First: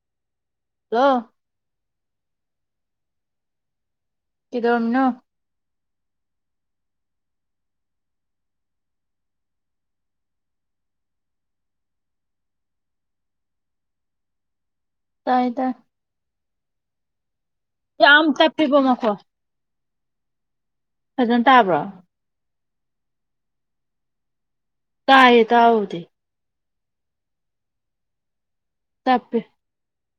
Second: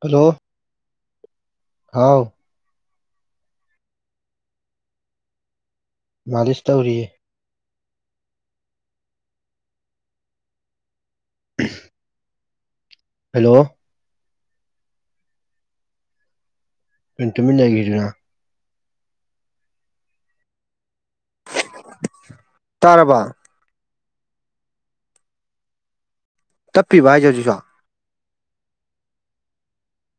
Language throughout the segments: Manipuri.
ꯍꯜꯂꯣ ꯂꯣ ꯍꯥꯎ ꯏꯣ ꯃꯥꯂꯤꯁ ꯇꯧꯔꯤꯌꯦ ꯍꯜꯂꯣ ꯇꯥꯏꯗ ꯃꯤꯇꯃꯤꯖꯒꯦ ꯌꯥꯝ ꯑꯃ ꯇꯞꯄꯤꯕꯣ ꯃꯈꯀꯣ ꯐꯖꯅ ꯇꯥꯕ꯭ꯔꯣ ꯇꯥꯔꯕ ꯇꯥꯌꯦ ꯇꯥꯎꯗꯤꯦ ꯇꯞꯄꯤꯕ ꯍꯥꯏꯖ ꯍꯧꯁꯤ ꯁꯣ ꯇꯄꯨ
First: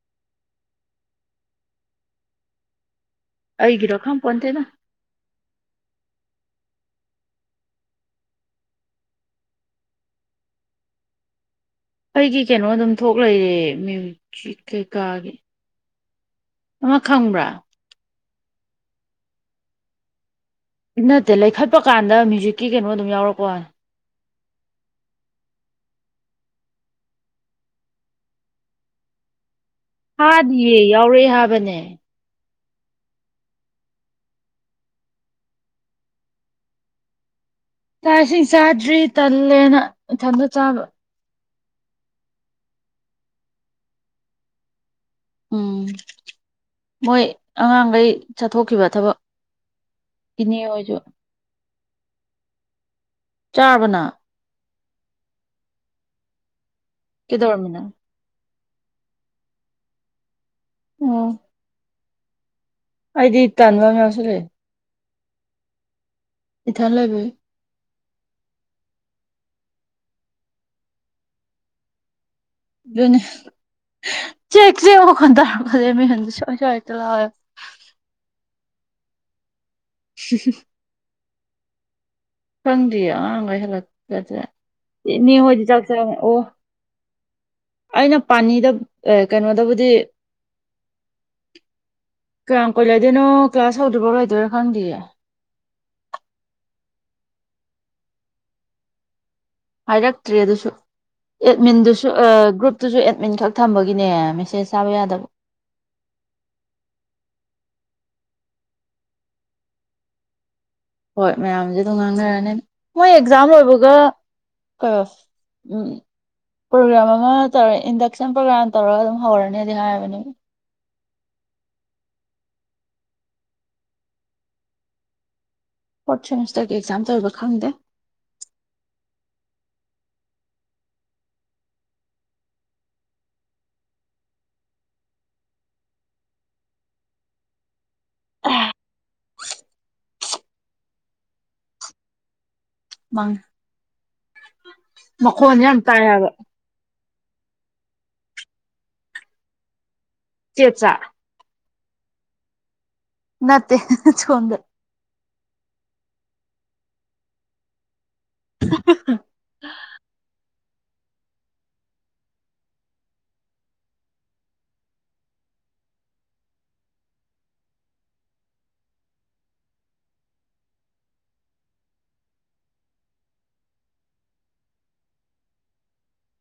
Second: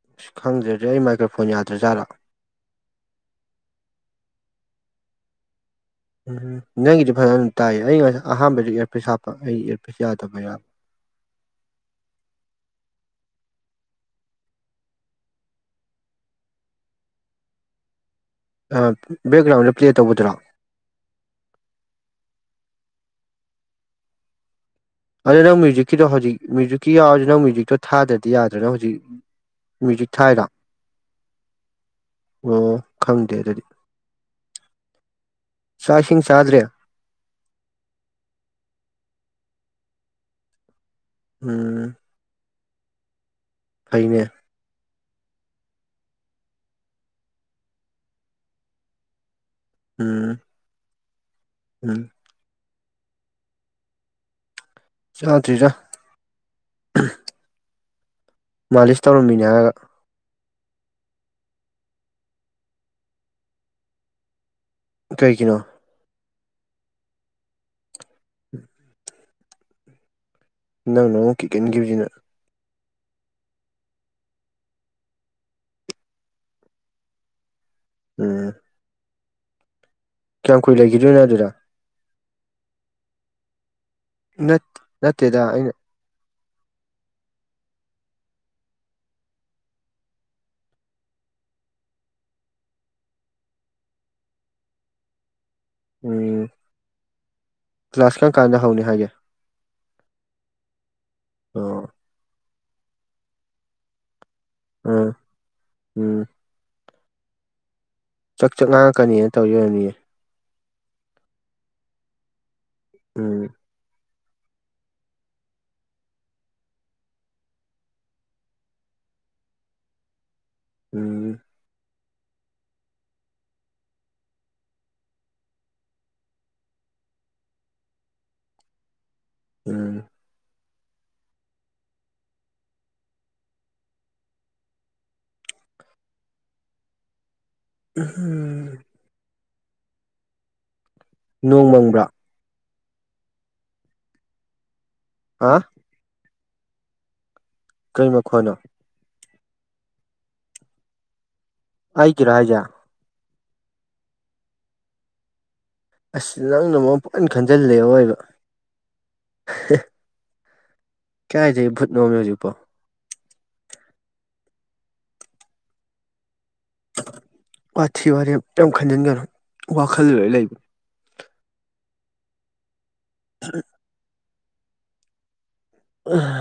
ꯑꯁ ꯈꯪꯗ꯭ꯔꯗꯤ ꯑꯩ ꯃꯥꯏꯀ꯭ꯔꯣꯐꯣꯟ ꯌꯥꯗ꯭ꯔꯖꯥꯔꯥ ꯑꯩꯒꯤꯔꯣ ꯈꯪꯄꯣꯟꯟꯇꯦꯅ ꯎꯝ ꯅꯪꯒꯤꯗꯤ ꯐꯖꯅ ꯇꯥꯏꯌꯦ ꯑꯩ ꯉꯁ ꯑꯍꯥꯟꯕꯗ ꯏꯌꯥꯔꯄꯁ ꯍꯥꯞꯄ ꯑꯩ ꯏꯌꯥꯔꯄꯁ ꯌꯥꯗꯕ ꯌꯥꯕ ꯑꯩꯒꯤ ꯀꯩꯅꯣ ꯑꯗꯨꯝ ꯊꯣꯛ ꯂꯩꯔꯦ ꯃ꯭ꯌꯨꯖꯤꯛ ꯀꯩꯀꯥꯒꯤ ꯑꯃ ꯈꯪꯕ꯭ꯔꯥ ꯕꯦꯛꯒ꯭ꯔꯥꯎꯟꯗ ꯄ꯭ꯂꯦ ꯇꯧꯕꯒꯗ꯭ꯔꯣ ꯁꯤ ꯅꯠꯇꯦ ꯂꯩꯈꯠꯄ ꯀꯥꯟꯗ ꯃ꯭ꯌꯨꯖꯤꯛꯀꯤ ꯀꯩꯅꯣ ꯑꯗꯨꯝ ꯌꯥꯎꯔꯛꯄꯣ ꯑꯗꯣ ꯅꯪ ꯃ꯭ꯌꯨꯖꯤꯛꯀꯤꯗꯣ ꯍꯧꯖꯤꯛ ꯃ꯭ꯌꯨꯖꯤꯛꯀꯤ ꯌꯥꯎꯔꯁꯨ ꯅꯪ ꯃ꯭ꯌꯨꯖꯤꯛꯇꯣ ꯊꯗ꯭ꯔꯗꯤ ꯌꯥꯗ꯭ꯔꯅ ꯍꯧꯖꯤꯛ ꯃ꯭ꯌꯨꯖꯤꯛ ꯊꯥꯏꯔꯣ ꯍꯥꯗꯤꯌꯦ ꯌꯥꯎꯔꯛꯑꯦ ꯍꯥꯕꯅꯦ ꯑꯣ ꯈꯪꯗꯦ ꯑꯗꯨꯗꯤ ꯆꯥꯛ ꯏꯁꯤꯡ ꯆꯥꯗ꯭ꯔꯦ ꯆꯥꯛ ꯏꯁꯤꯡ ꯆꯥꯗ꯭ꯔꯤ ꯇꯜꯂꯦꯅ ꯏꯊꯟꯇ ꯆꯥꯕ ꯎꯝ ꯐꯅꯦ ꯎꯝ ꯃꯣꯏ ꯑꯉꯥꯡꯈꯩ ꯆꯠꯊꯣꯛꯈꯤꯕ ꯊꯕꯛ ꯎꯝ ꯏꯅꯦ ꯑꯣꯏꯖꯨ ꯎꯝ ꯆꯥꯔꯕ ꯅꯪ ꯆꯥꯗ꯭ꯔꯤꯗ ꯀꯩꯗꯧꯔꯝꯃꯤꯅꯣ ꯃꯥꯂꯤꯁ ꯇꯧꯔꯝꯃꯤꯅꯦ ꯍꯥꯏꯔꯒ ꯑꯣ ꯑꯩꯗꯤ ꯇꯥꯟꯕ ꯑꯃ ꯌꯥꯎꯁꯤꯟꯂꯥꯛꯌꯦ ꯀꯩꯒꯤꯅꯣ ꯏꯊꯥꯟ ꯂꯩꯕꯩ ꯅꯪꯅ ꯑꯃꯨꯛ ꯀꯤꯛꯀꯟꯈꯤꯕꯁꯤꯅ ꯑꯗꯨꯅꯦ ꯆꯦ ꯆꯦ ꯃꯈꯣꯟ ꯇꯥꯔꯛꯕꯁꯦ ꯃꯤꯍꯨꯜꯁꯦ ꯁꯨꯋꯥꯢ ꯁꯨꯋꯥꯢ ꯍꯦꯛꯑ ꯂꯧꯋꯤ ꯎꯝ ꯀꯌꯥꯝ ꯀꯨꯏ ꯂꯩꯈꯤꯗꯣꯏꯅꯣ ꯑꯗꯨꯗ ꯈꯪꯗ꯭ꯔꯤꯌꯦ ꯑꯉꯥꯡꯈꯩ ꯍꯜꯂꯛꯗꯔꯤ ꯅꯠ ꯢꯅꯦ ꯅꯠꯇꯦꯗ ꯍꯣꯢꯗꯤ ꯑꯩꯅ ꯆꯥꯛ ꯑꯣ ꯑꯩꯅ ꯄꯥꯅꯤꯗ ꯀꯩꯅꯣꯗꯕꯨꯗꯤ ꯀꯌꯥꯝ ꯀꯣꯏ ꯂꯩꯗꯣꯏꯅꯣ ꯀ꯭ꯂꯥꯁ ꯍꯧꯗ꯭ꯔꯤꯐꯥꯎ ꯂꯩꯗꯣꯏꯔꯥ ꯈꯪꯗꯦ ꯎꯝ ꯀ꯭ꯂꯥꯁ ꯀꯔꯝꯀꯥꯟꯗ ꯍꯧꯅꯤ ꯍꯥꯏꯒꯦ ꯍꯥꯏꯔꯛꯇ꯭ꯔꯦ ꯑꯗꯨꯁꯨ ꯑꯦꯠꯃꯤꯟꯗꯨꯁꯨ ꯒ꯭ꯔꯨꯞꯇꯨꯁꯨ ꯑꯦꯠꯃꯤꯟ ꯈꯛ ꯊꯝꯕꯒꯤꯅꯦ ꯃꯦꯁꯦꯁ ꯑꯥ ꯎꯝ ꯆꯥꯛ ꯆꯥꯛ ꯉꯥꯡꯉꯛꯀꯅꯤꯅ ꯇꯧꯔꯤ ꯑꯣꯢꯔꯝꯅꯤꯌꯦ ꯍꯣꯏ ꯃꯌꯥꯝꯁꯦ ꯑꯗꯨꯝ ꯉꯥꯡꯅꯔꯅꯤ ꯃꯣꯏ ꯎꯝ ꯑꯦꯛꯖꯥꯝ ꯂꯣꯏꯕꯒ ꯀꯩꯕ ꯎꯝ ꯄ꯭ꯔꯣꯒ꯭ꯔꯥꯝ ꯑꯃ ꯇꯧꯔ ꯏꯟꯗꯛꯁꯟ ꯄ꯭ꯔꯣꯒ꯭ꯔꯥꯝ ꯇꯧꯔꯒ ꯑꯗꯨꯝ ꯍꯧꯔꯅꯤ ꯑꯗꯨꯝ ꯍꯥꯏꯕꯅꯦ ꯎꯝ ꯐꯣꯔꯠ ꯁꯦꯃꯤꯁꯇꯔꯒꯤ ꯑꯦꯛꯖꯥꯝ ꯇꯧꯔꯤꯕ ꯈꯪꯗꯦ ꯎꯝ ꯎꯝ ꯅꯣꯡ ꯃꯪꯕ꯭ꯔꯥ ꯃꯪꯉꯦ ꯑ ꯃꯈꯣꯟꯁꯦ ꯌꯥꯝ ꯇꯥꯏꯌꯦꯕ ꯀꯩ ꯃꯈꯣꯟꯅꯣ ꯆꯦ ꯆꯥ ꯑꯩ ꯀꯤꯔ ꯍꯥꯢꯁꯦ ꯅꯠꯇꯦ ꯁꯣꯝꯗ ꯑꯁ ꯅꯪꯅ ꯃꯔꯣꯟ ꯑꯃ ꯄꯪꯈꯥꯜ ꯈꯟꯖꯤꯜꯂꯦ ꯑꯑꯣꯢꯕ [inaudible] ꯀꯥꯢꯗꯩ ꯚꯨꯠꯅꯣ ꯍꯧꯖꯤꯛꯄꯣ ꯄꯥꯊꯤ ꯋꯥꯔꯦꯝ ꯌꯥꯝ ꯈꯟꯖꯤꯟꯒꯅꯨ ꯋꯥꯈꯜꯗ ꯂꯣꯏ ꯂꯩꯕꯅꯤ ꯐ [inaudible] ꯎ [inaudible]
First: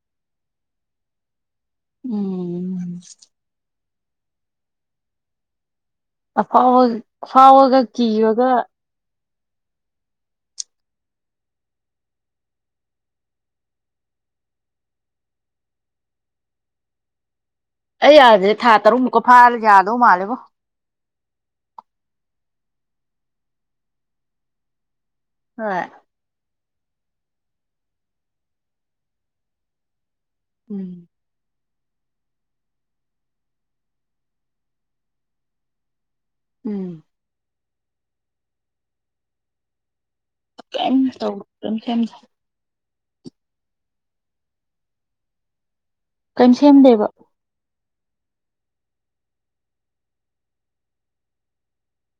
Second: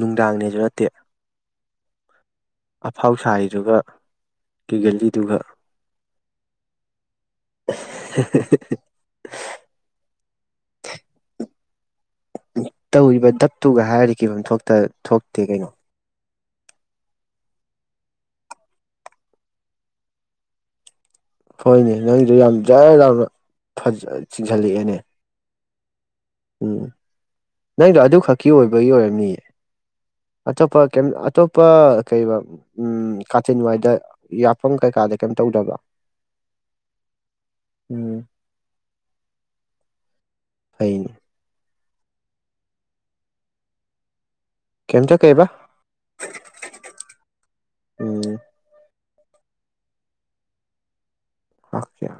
ꯅꯨꯡꯗꯥꯡꯅꯦꯁꯨ ꯅꯠꯇꯦ ꯎꯝ ꯑꯐꯥꯎ ꯁꯥꯏꯗꯨꯒ ꯀꯤꯒꯜꯂꯤꯗꯨꯒ ꯑꯐꯥꯎꯕ ꯐꯥꯎꯕꯒ ꯀꯤꯕꯒ ꯇꯧꯔꯤꯕ ꯗꯞꯇꯨꯒ ꯍꯥꯏꯔ ꯀꯤꯐꯝ ꯊꯣꯛꯇꯦ ꯊꯣꯛꯇꯦ ꯀꯩꯅꯣ ꯑꯩ ꯌꯥꯗ꯭ꯔꯦ ꯊꯥ ꯇꯔꯨꯛꯃꯨꯛꯀ ꯐꯥꯔ ꯌꯥꯗꯧ ꯃꯥꯜꯂꯦꯕꯣ ꯍꯣꯏꯅꯦ ꯅꯪꯗꯨ ꯌꯥꯝ ꯖꯔ ꯌꯥꯝꯅ ꯆꯤꯡꯁꯤꯜꯂꯛꯑꯦꯅꯦ ꯍꯣꯏ ꯎꯝ ꯅꯪꯗꯣ ꯑꯗꯨ ꯈꯛꯀꯤ ꯑꯣꯏꯕꯒꯤ ꯑꯣꯏꯔꯝꯃꯤꯌꯦ ꯑꯇꯣꯞꯄ ꯎꯝ ꯀ ꯑꯇꯣꯞꯄ ꯀꯩ ꯎꯝ ꯀꯥꯆꯤꯟ ꯅꯋꯥꯏꯗ ꯌꯥꯐꯝ ꯀꯩꯀꯥꯗ ꯀꯩꯝ ꯇꯧꯗꯕ꯭ꯔꯥ ꯎꯝ ꯎꯝ ꯀꯩꯝ ꯐꯩꯅꯦ ꯇꯧꯕ ꯑꯗꯨꯝ ꯁꯦꯝꯅꯦ ꯀꯝꯇ ꯀꯩꯕꯥ ꯀꯔꯤꯝ ꯁꯦꯝꯗꯦꯕ ꯎꯝ ꯑꯥꯛꯀꯤꯌꯥ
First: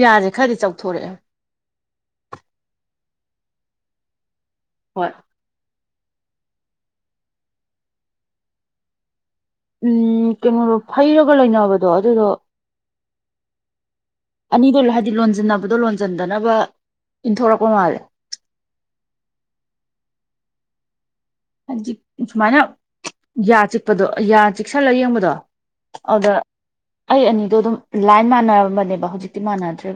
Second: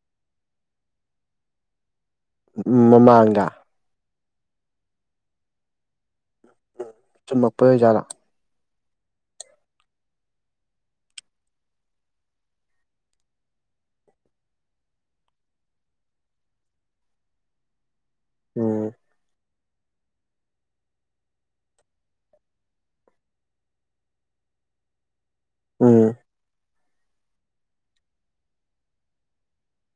ꯌꯥꯔꯦ ꯈꯔꯗꯤ ꯆꯥꯎꯊꯣꯔꯛꯑꯦ ꯎ ꯃꯃꯥꯡꯒ ꯍꯣꯏ ꯆꯨꯝꯃꯛꯄ ꯑꯣꯏ ꯖꯥꯂꯥ ꯎꯝ ꯀꯩꯅꯣꯗꯣ ꯐꯩꯔꯒ ꯂꯩꯅꯕꯗꯣ ꯑꯗꯨꯗꯣ ꯑꯅꯤꯗꯣ ꯍꯥꯏꯗꯤ ꯂꯣꯟꯁꯤꯟꯅꯕꯗꯣ ꯂꯣꯟꯁꯤꯟꯗꯅꯕ ꯏꯟꯊꯣꯔꯛꯄ ꯃꯥꯜꯂꯦ ꯎꯝ ꯍꯧꯖꯤ ꯁꯨꯃꯥꯏꯅ ꯌꯥ ꯆꯤꯛꯄꯗꯣ ꯌꯥ ꯆꯤꯛꯁꯜꯂ ꯌꯦꯡꯕꯗꯣ ꯎꯝ ꯑꯗ ꯑꯩ ꯑꯅꯤꯗꯣ ꯑꯗꯨꯝ ꯂꯥꯏꯟ ꯃꯥꯟꯅꯔꯝꯕꯅꯦꯕ ꯍꯧꯖꯤꯛꯇꯤ ꯃꯥꯟꯅꯗ꯭ꯔꯦ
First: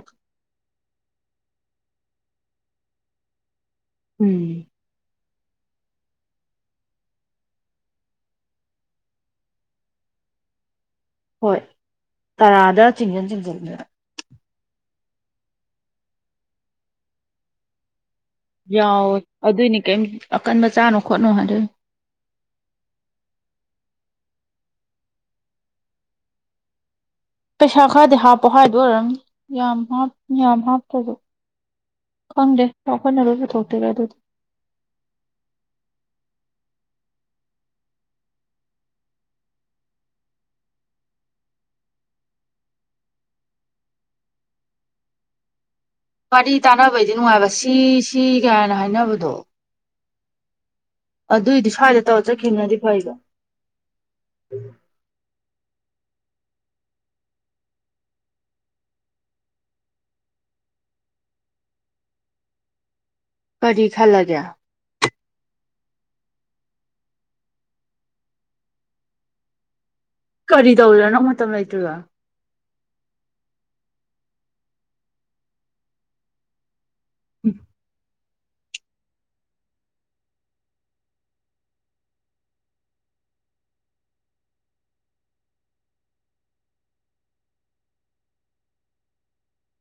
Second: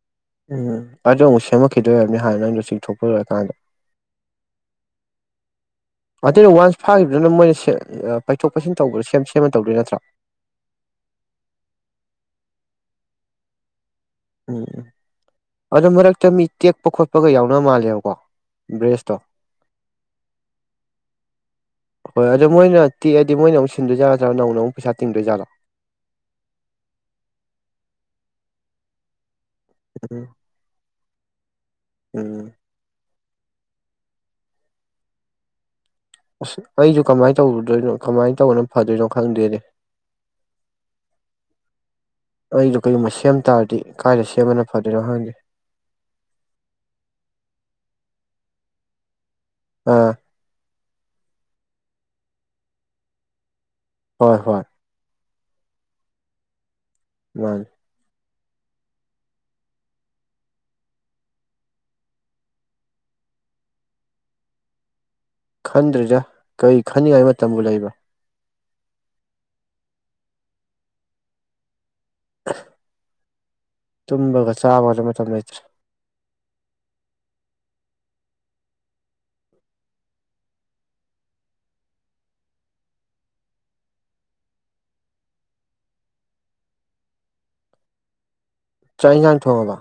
ꯎꯝ ꯑꯗꯣ ꯑꯃꯨꯛ ꯁꯦꯝꯃꯛꯈꯤꯗꯣꯏꯔꯕꯅꯤ ꯍꯥꯏꯅ ꯅꯪꯗꯣ ꯆꯤꯡꯊꯣꯛꯄ ꯂꯣꯏꯔꯀꯥꯟꯗ ꯎꯝ ꯑꯗꯨꯩꯅ ꯋꯥꯟꯁ ꯐꯥꯈꯤꯕꯗꯨꯅ ꯃꯣꯏꯅ ꯄꯩꯊꯣꯛ ꯄꯩꯁꯤꯟ ꯇꯧꯕꯗ ꯁꯦꯝ ꯁꯦꯝꯃ ꯇꯧꯗꯣꯏ ꯅꯠꯇ꯭ꯔꯣ ꯍꯣꯏ ꯇꯔꯥꯗ ꯆꯤꯡꯖꯟ ꯆꯤꯡꯁꯤꯟꯗꯨꯅ ꯎꯝ ꯎꯝ ꯑꯗꯨꯗꯣ ꯃꯔꯛꯇ ꯃꯤ ꯇꯦꯛꯄ ꯈꯣꯠꯄꯒ ꯌꯥꯎꯅꯕ ꯃꯥꯜꯂꯦꯕꯀꯣ ꯕ꯭ꯔꯦꯁꯇꯣ ꯌꯥꯎꯋꯦ ꯑꯗꯨꯏꯅꯤ ꯀꯩꯝ ꯑꯀꯟꯕ ꯆꯥꯅꯣ ꯈꯣꯠꯅꯣ ꯍꯥꯏꯣꯏ ꯍꯣꯏ ꯑꯗꯣ ꯃꯣꯏꯅ ꯇꯛꯑꯗꯤ ꯃꯣꯏꯅꯨꯛ ꯁꯤꯟꯗꯣꯏ ꯌꯥꯠꯗ꯭ꯔꯥ ꯅꯧꯅ ꯑꯃꯨꯛ ꯄꯩꯁꯥ ꯇꯤꯡꯗꯣꯏꯖꯠꯣ ꯄꯩꯁꯥ ꯈꯔꯗꯤ ꯍꯥꯞꯄꯣ ꯍꯥꯏꯗꯣ ꯑꯣꯏꯔꯝꯅꯤ ꯌꯥꯝ ꯍꯥ ꯎꯝ ꯌꯥꯝ ꯍꯥꯞꯇ꯭ꯔꯁꯨ ꯎꯝ ꯈꯪꯗꯦ ꯆꯥꯎꯈꯣꯏꯅꯔꯕ ꯊꯣꯛꯇꯦꯔ ꯑꯗꯨꯗꯤ ꯑꯁ ꯑꯩꯁꯨ ꯀꯃꯥꯏꯅ ꯇꯧꯗꯣꯏꯅꯣ ꯀꯃꯥꯏꯅ ꯇꯧꯕꯅꯣ ꯐꯗꯣꯏꯅꯣ ꯈꯪꯗꯦꯗꯤ ꯑꯩꯗꯣ ꯀꯩꯒꯨꯝꯕ ꯁꯦꯝ ꯇꯥꯔꯗꯤ ꯀꯥꯏꯗ ꯁꯦꯝꯕꯅ ꯐꯗꯣꯏꯅꯣ ꯍꯪꯗꯦ ꯋꯥꯔꯤ ꯇꯥꯅꯕꯩꯗꯤ ꯅꯨꯡꯉꯥꯏꯕ ꯁꯤ ꯁꯤ ꯀꯥꯏꯅ ꯍꯥꯏꯅꯕꯗꯣ ꯑꯥ ꯑꯗꯨꯏꯗꯤ ꯁ꯭ꯋꯥꯏꯗ ꯇꯧꯔ ꯆꯈꯤꯕꯅꯗꯤ ꯐꯩꯕꯣ ꯍꯣꯏ ꯍꯣꯏ [unintelligible] ꯀꯔꯤ ꯈꯂꯒꯦ ꯈꯟꯗ꯭ꯔꯤꯗ ꯀꯔꯤ ꯈꯟꯅꯤꯡꯉꯥꯏ ꯃꯇꯝꯕꯨ ꯂꯩꯕ ꯀꯔꯤ ꯇꯧꯔꯅꯣ ꯃꯇꯝ ꯂꯩꯇ꯭ꯔꯤꯒ ꯇꯨꯝꯕꯒ ꯆꯥꯕꯗ ꯃꯇꯝ ꯂꯩꯇ꯭ꯔꯦ ꯎꯝ ꯆꯥꯛ ꯏꯟꯁꯥꯡ ꯊꯣꯡꯉꯕ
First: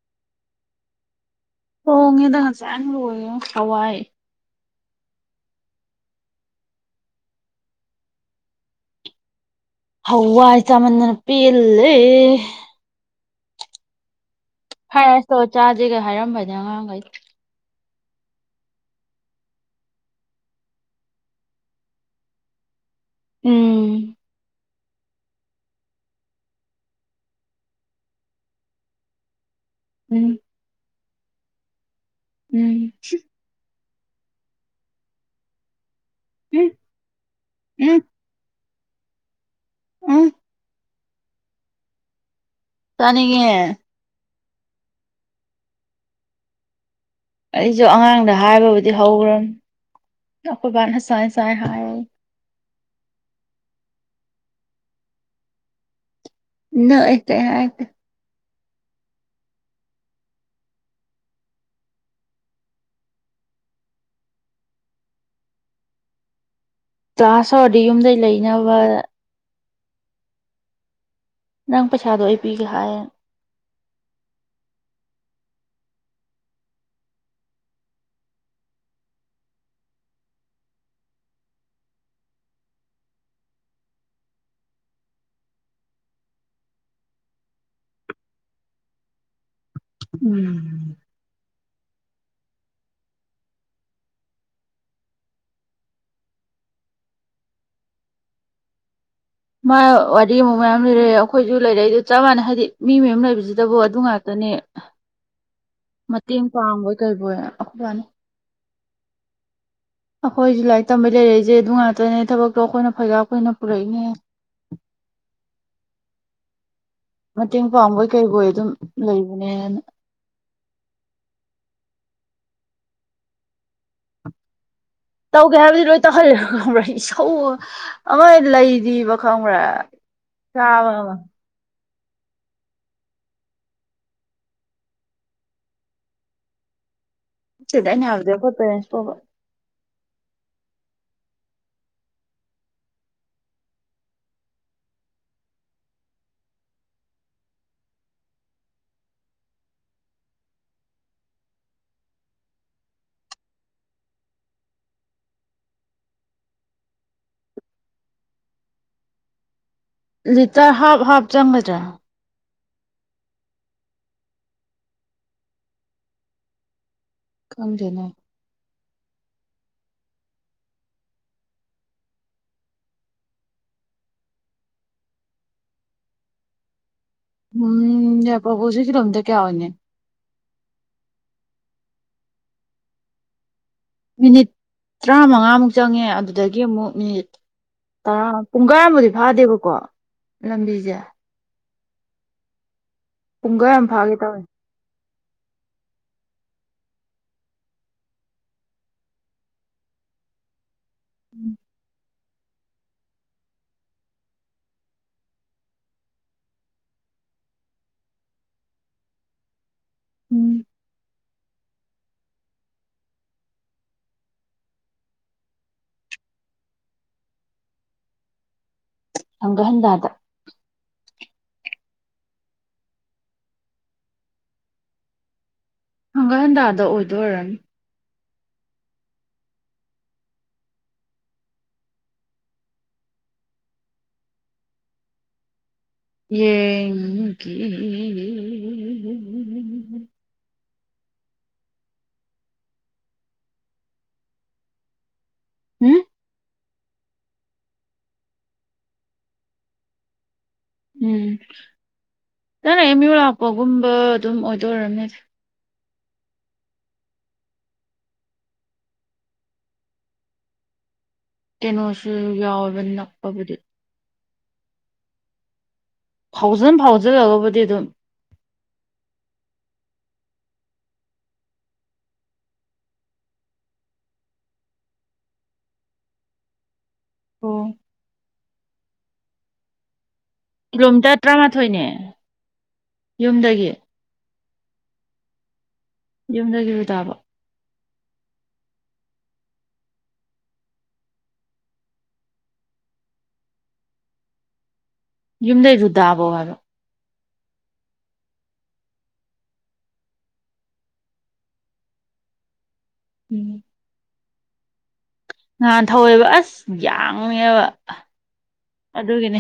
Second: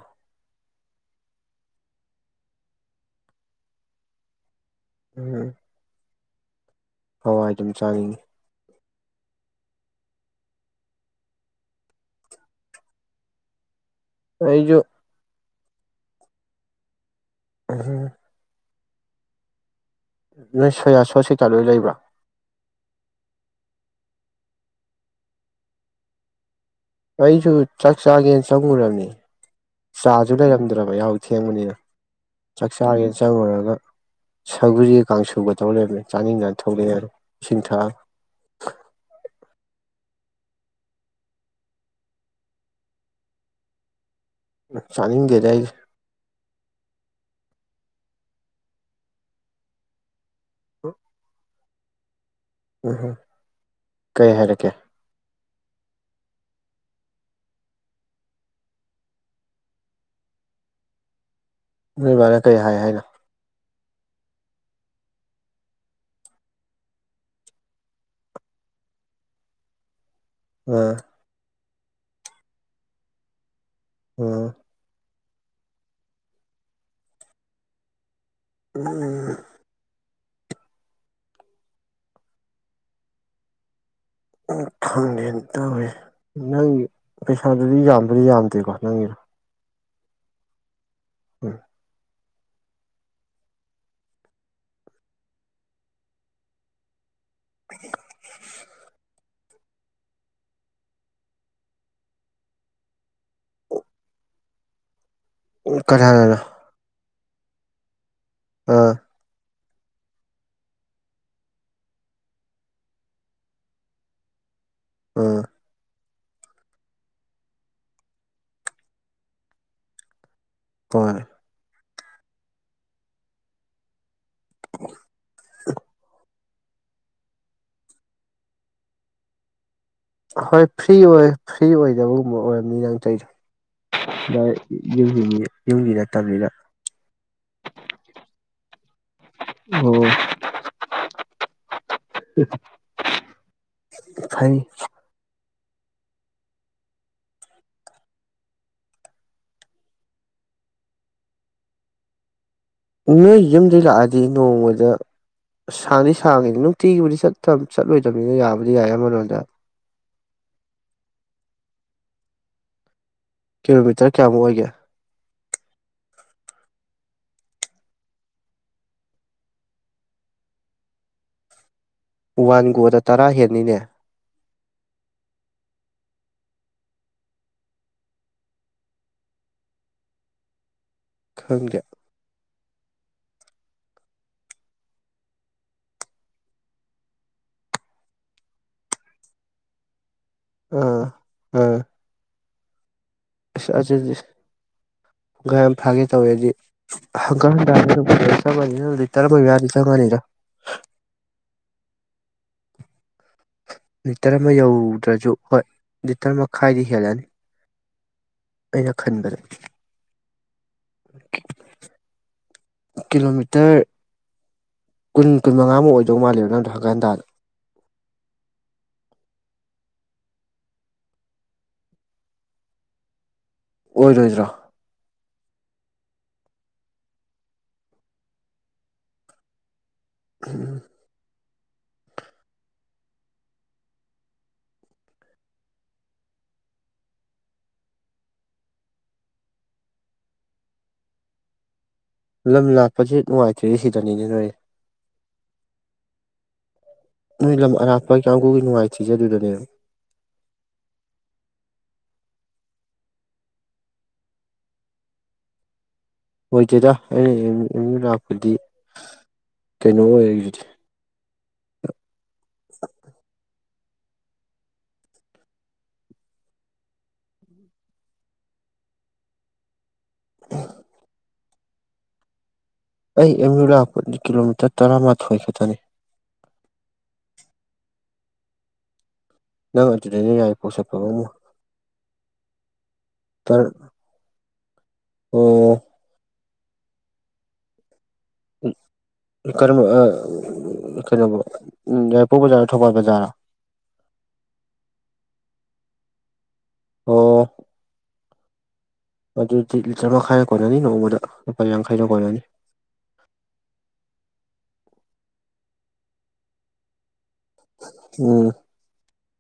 ꯍꯣꯡꯉꯦꯗ ꯍꯁꯥꯏꯅ ꯂ ꯍꯋꯥꯏ ꯎꯝ ꯍꯋꯥꯏ ꯑꯗꯨꯝ ꯆꯥꯈꯤꯅꯤ ꯍꯋꯥꯏ ꯆꯥꯃꯟꯅꯄꯤꯂꯦ ꯑꯩꯖꯣ ꯈꯥꯏ ꯑꯁꯇꯣ ꯆꯥꯁꯤꯦꯒ ꯍꯥꯏꯔꯝꯕꯅꯦ ꯑꯉꯥꯡꯈꯩ [unintelligible] ꯅꯣꯏ ꯁꯣꯌꯥꯁ ꯍꯣꯁꯄꯤꯇꯥꯜ ꯂꯣꯏ ꯂꯩꯕ꯭ꯔꯥ ꯎꯝ ꯑꯩꯁꯨ ꯆꯥꯛ ꯆꯥꯒꯦꯅ ꯆꯪꯉꯨꯨꯔꯅꯤ ꯆꯥꯁꯨ ꯎꯝ ꯂꯩꯔꯝꯗ꯭ꯔꯕ ꯌꯥꯍꯎ ꯊꯦꯡꯕꯅꯤꯅ ꯆꯥꯛ ꯎꯝ ꯆꯥꯥꯒ‌ꯦ ꯆꯪꯉꯨꯔꯒ ꯁꯧꯒꯔꯤꯒ ꯀꯥꯡꯁꯨꯒ ꯇꯧ ꯂꯩꯔꯝꯃ‌ꯦ ꯆꯥꯅꯤꯡꯗꯅ ꯎꯝ ꯊ‌ꯣꯛꯂꯛꯑꯦ ꯏꯁꯤꯡ ꯊꯛꯑꯒ ꯎꯝ ꯎꯝ ꯆꯥꯅꯤꯡꯉ‌ꯦ ꯆꯥꯅꯤꯡꯗ‌ꯦꯗ ꯑꯩꯗꯤ ꯑꯩꯁꯨ ꯑꯉꯥꯡꯗ ꯍꯥꯏꯕꯕꯨꯗꯤ ꯍꯧꯈ꯭ꯔꯕꯅꯤ ꯑꯩꯈꯣꯏ ꯕꯥꯅ ꯁꯨꯃꯥꯏ ꯁꯨꯃꯥꯏ ꯍꯥꯏ ꯎꯝꯍꯣꯏ ꯀꯩ ꯍꯥꯏꯔꯛꯀꯦ ꯅ‌ꯣ ꯍ‌ꯦꯛꯇ ꯍꯥꯏ ꯅ‌ꯣꯏ ꯕꯥꯅ ꯀꯩ ꯍꯥꯏ ꯍꯥꯏꯅꯣ ꯀ꯭ꯂꯥꯁ ꯍꯧꯔꯗꯤ ꯌꯨꯝꯗꯩ ꯂꯩꯅꯕꯅ ꯑꯥ ꯅꯪ ꯄꯩꯁꯥꯗꯣ ꯑꯩ ꯄꯤꯒꯦ ꯍꯥꯏ ꯎꯝ [unintelligible] ꯎ ꯈꯪꯗꯦꯅ‌ꯦ ꯇꯧꯔꯤꯁ‌ꯦ ꯅꯪꯒꯤ ꯄꯩꯁꯥꯗꯨꯗꯤ ꯌꯥꯝꯕꯨꯗꯤ ꯌꯥꯝꯗꯦꯀꯣ ꯅꯪꯒꯤꯗꯣ ꯎꯝ [unintelligible] [unintelligible] ꯃꯥ ꯋꯥꯔꯤ ꯑꯃꯨꯛ ꯃꯌꯥꯝ ꯂꯤꯔꯛꯑꯦ ꯑꯩꯈꯣꯏꯁꯨ ꯂꯩꯔꯛꯏꯁ‌ꯦ ꯆꯞ ꯃꯥꯟꯅꯩ ꯍꯥꯏꯗꯤ ꯃꯤ ꯃꯌꯨꯝ ꯂꯩꯕꯁꯤꯗꯕꯨ ꯑꯗꯨ ꯉꯥꯛꯇꯅꯦ ꯀꯅꯥꯅꯅꯣ ꯃꯇꯦꯡ ꯄꯥꯡꯕꯣꯏ ꯀꯩꯕꯣꯏ ꯑꯩꯈꯣꯏꯕꯥꯅ ꯑꯥ ꯑꯩꯈꯣꯏꯁꯨ ꯂꯥꯏꯔꯤꯛ ꯇꯝꯕꯩ ꯂꯩꯔꯛꯏꯁꯦ ꯑꯗꯨ ꯉꯥꯛꯇꯅꯦ ꯊꯕꯛꯇꯣ ꯑꯩꯈꯣꯏꯅ ꯐꯩꯒꯥꯛ ꯐꯩꯅ ꯄꯨꯔꯛꯏꯅꯦ ꯑꯥ ꯃꯇꯦꯡ ꯄꯥꯡꯕꯣꯏ ꯀꯩꯕ‌ꯣꯏ ꯑꯗꯨꯝ ꯂꯩꯕꯅꯦꯅ ꯍ‌ꯣꯏ ꯇꯧꯒꯦ ꯍꯥꯏꯕꯗꯤ ꯂꯣꯏ ꯇꯧꯍꯜꯂ‌ꯦ ꯈꯪꯕ꯭ꯔꯥ ꯏꯁꯧ ꯑꯃ ꯂꯩꯔꯤꯕ ꯈꯪꯕ꯭ꯔ ꯍꯣꯏ ꯐ꯭ꯔꯤ ꯑꯣꯏ ꯐ꯭ꯔꯤ ꯑꯣꯏꯗꯕꯒꯨꯝꯕ ꯑꯣꯏꯔꯝꯅꯤ ꯅꯪ ꯇꯧꯔꯤꯗ‌ꯣ ꯍ‌ꯣꯏ ꯌꯨꯝ ꯌꯨꯝꯒꯤ ꯅꯠꯇꯕꯅꯤꯅ ꯅꯠꯇ‌ꯦꯗ ꯑꯩꯅ ꯍꯥꯏꯕꯗꯤ ꯑꯩꯈ‌ꯣꯏ ꯄ‌ꯦꯔ‌ꯦꯟꯁ ꯀꯧ [unintelligible] [unintelligible] ꯅ‌ꯣꯏ ꯌꯨꯝꯗꯒꯤ ꯂꯥꯛꯑꯗꯤ ꯅꯣꯡꯃꯗ ꯁꯥꯡꯗꯤ ꯁꯥꯡꯉꯤ ꯅꯨꯡꯇꯤꯒꯤꯕꯨꯗꯤ ꯆꯠꯇ ꯆꯠꯂꯣꯏꯗꯕꯅꯤꯅ ꯌꯥꯕꯨꯗꯤ ꯌꯥꯏ ꯑꯃꯔꯣꯝꯗ ꯂꯤꯇꯔ ꯍꯥꯞ ꯍꯥꯞ ꯆꯪꯒꯗ꯭ꯔꯥ ꯀꯤꯂꯣꯃꯤꯇꯔ ꯀꯌꯥꯃꯨꯛ ꯑꯣꯏꯒꯦ ꯈꯪꯗ‌ꯦꯅ‌ꯦ ꯋꯥꯟ ꯒꯣꯗ ꯇꯔꯥ ꯍꯦꯟꯅꯤꯅꯦ ꯎꯝ ꯌꯥꯏꯔꯤꯄ‌ꯣꯛ ꯐꯧꯁ‌ꯦ ꯀꯤꯂꯣꯃꯤꯇꯔ ꯀꯌꯥ ꯑꯣꯏꯅꯤ ꯈꯪꯗꯦ ꯃꯤꯅꯤꯠ ꯇꯔꯥꯃꯉꯥꯃꯨꯛ ꯆꯪꯉꯦ ꯑꯗꯨꯗꯒꯤ ꯑꯃꯨꯛ ꯃꯤꯅꯤꯠ ꯇꯔꯥ ꯄꯨꯡꯈꯥꯏ ꯑꯃꯕꯨꯗꯤ ꯐꯥꯗꯦꯕꯀꯣ ꯂꯝꯕꯤꯁꯦ ꯑꯥ ꯑꯥ ꯑꯁ ꯄꯨꯡꯈꯥꯏ ꯑꯃ ꯑꯗꯨꯗꯤ ꯐꯥꯒꯦ ꯇꯧꯋꯦ ꯄꯨꯡꯈꯥꯏ ꯑꯃ ꯐꯥꯒꯦ ꯇꯧꯋꯦꯗꯤ ꯍꯪꯒꯠ ꯍꯟꯗ [unintelligible] ꯅꯪ ꯂꯤꯇꯔ ꯑꯃ ꯃꯌꯥꯗꯤ ꯆꯪꯉꯅꯤ [inaudible] ꯂꯤꯇꯔ ꯑꯃ ꯌꯧꯗ꯭ꯔꯁꯨ ꯍꯣꯏ ꯂꯤꯇꯔ ꯃꯈꯥꯏꯗꯤ ꯍꯦꯜꯂꯅꯤ ꯑꯩꯅ ꯈꯟꯕꯗ ꯎꯝ ꯀꯤꯂꯣꯃꯤꯇꯔ ꯀꯨꯟ ꯀꯨꯟ ꯃꯉꯥꯃꯨꯛ ꯑꯣꯏꯗꯧ ꯃꯥꯜꯂ‌ꯦꯕ ꯅꯪꯗꯣ ꯍꯪꯒꯠ ꯍꯟꯗꯥꯗ ꯍꯪꯒꯠ ꯍꯟꯗꯥꯗ ꯑꯣꯏꯔꯣꯏꯗꯔꯣ ꯍꯪꯒꯥ ꯍꯟꯇꯥꯗ ꯑꯣꯏꯗꯣꯏꯔꯅꯤ ꯎꯝ ꯌꯦ ꯂꯝ ꯂꯥꯛꯄꯁꯦ ꯅꯨꯡꯉꯥꯏꯇ꯭ꯔꯤꯦ ꯁꯤꯗꯅꯤꯅꯦ ꯅꯣꯏ ꯎꯝ ꯅꯣꯏ ꯂꯝ ꯑꯔꯥꯞꯄ ꯀꯥꯡꯕꯨꯨꯒꯤ ꯅꯨꯡꯉꯥꯏꯇꯖꯦ ꯑꯗꯨꯗꯨꯅꯦꯕ ꯎꯝ ꯅꯅ ꯑꯦꯝ ꯌꯨ ꯂꯥꯛꯄꯒꯨꯝꯕ ꯑꯗꯨꯝ ꯑꯣꯏꯗꯣꯏꯔꯕꯅꯦ ꯑꯣꯏꯗꯦꯗ ꯑꯩꯅ ꯑꯦꯝ ꯌꯨ ꯂꯥꯛꯄꯗꯤ ꯀꯩꯅꯣ ꯑꯣꯏꯔꯗꯨꯗꯤ ꯀꯩꯅꯣꯁꯨ ꯌꯥꯎꯋꯦꯕ ꯅꯛꯄꯕꯨꯗꯤ ꯐꯥꯎꯖꯟ ꯐꯥꯎꯖꯤꯜꯂꯒꯕꯨꯗꯤ ꯑꯗꯨꯝ ꯎ ꯑꯩ ꯑꯦꯝ ꯌ ꯂꯥꯛꯄꯗꯤ ꯀꯤꯂꯣꯃꯤꯇꯔ ꯇꯔꯥꯃꯥꯊꯣꯏ ꯈꯛꯇꯅꯤ ꯇꯣ ꯅꯪ ꯑꯗꯨꯗꯅꯤ ꯌꯥꯏ ꯀꯤꯂꯣꯃꯤꯇꯔ ꯇꯔꯥꯃꯥꯊꯣꯏꯅꯦ ꯌꯨꯝꯗꯒꯤ ꯑꯣ ꯌꯨꯝ ꯌꯔꯨ ꯇꯥꯕ ꯀꯝꯕ ꯀꯩꯅꯣꯧꯕ ꯌꯥꯏꯄꯣꯛ ꯕꯖꯥꯔ ꯊꯧꯕꯥꯜ ꯕꯖꯥꯔ ꯌꯨꯝꯗꯩ ꯔꯨꯗꯥꯕꯧ ꯍꯥꯏꯕ ꯑꯣ ꯑꯗꯨꯗꯤ ꯂꯤꯇꯔ ꯃꯈꯥꯏꯅ ꯀꯣꯟꯅꯅꯤ ꯅꯣꯡꯃꯗ ꯂꯨꯄꯥ ꯌꯥꯡꯈꯩꯅ ꯀꯣꯟꯅꯅꯤ ꯎꯝ ꯉꯍꯥꯟ ꯊꯧꯋꯦꯕ ꯑꯁ ꯌꯥꯡꯉꯦꯕ ꯎꯝ ꯑꯗꯨꯒꯤꯅꯦ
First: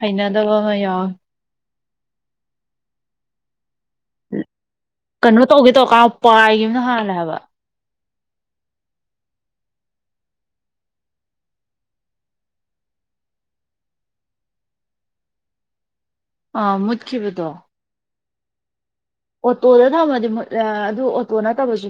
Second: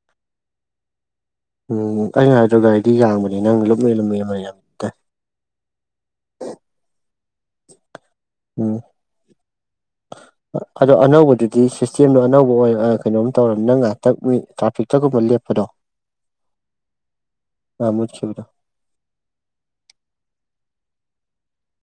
ꯍꯩꯅꯗꯕ ꯑꯃ ꯌꯥꯎꯋꯦ ꯎꯝ ꯑꯩꯩꯅ ꯍꯥꯏꯗ꯭ꯔꯣ ꯒꯥꯔꯤꯗꯤ ꯌꯥꯡꯕꯅꯦ ꯅꯪ ꯂꯨꯝꯃꯦ ꯂꯨꯝꯃꯤ ꯑꯃ ꯇꯥꯏ ꯀꯩꯅꯣ ꯇꯧꯒꯦ ꯇꯧꯔꯀꯥꯟ ꯄꯥꯏꯈꯤꯕ ꯑꯃꯅ ꯍꯥꯜꯂꯦ ꯍꯥꯏꯕ ꯎꯝ [unintelligible] ꯑꯗꯣ ꯑꯅꯧꯕꯗꯨꯗꯤ ꯁꯤꯁꯇꯦꯝꯗꯣ ꯑꯅꯧꯕ ꯑꯣꯏ ꯀꯩꯅꯣꯝ ꯇꯧꯔꯅꯤ ꯅꯪ ꯉ ꯇ꯭ꯔꯥꯐꯤꯛꯇꯒꯨꯝꯕ ꯂꯦꯞꯄꯗꯣ ꯑ ꯃꯠꯀꯤꯈꯤꯕꯗꯣ ꯑꯃꯈꯤꯕꯦꯕꯗꯣ ꯑꯣꯇꯣꯗ ꯊꯝꯃꯗꯤ ꯑꯗꯨ ꯑꯣꯇꯣ ꯅꯠꯇꯕꯁꯨ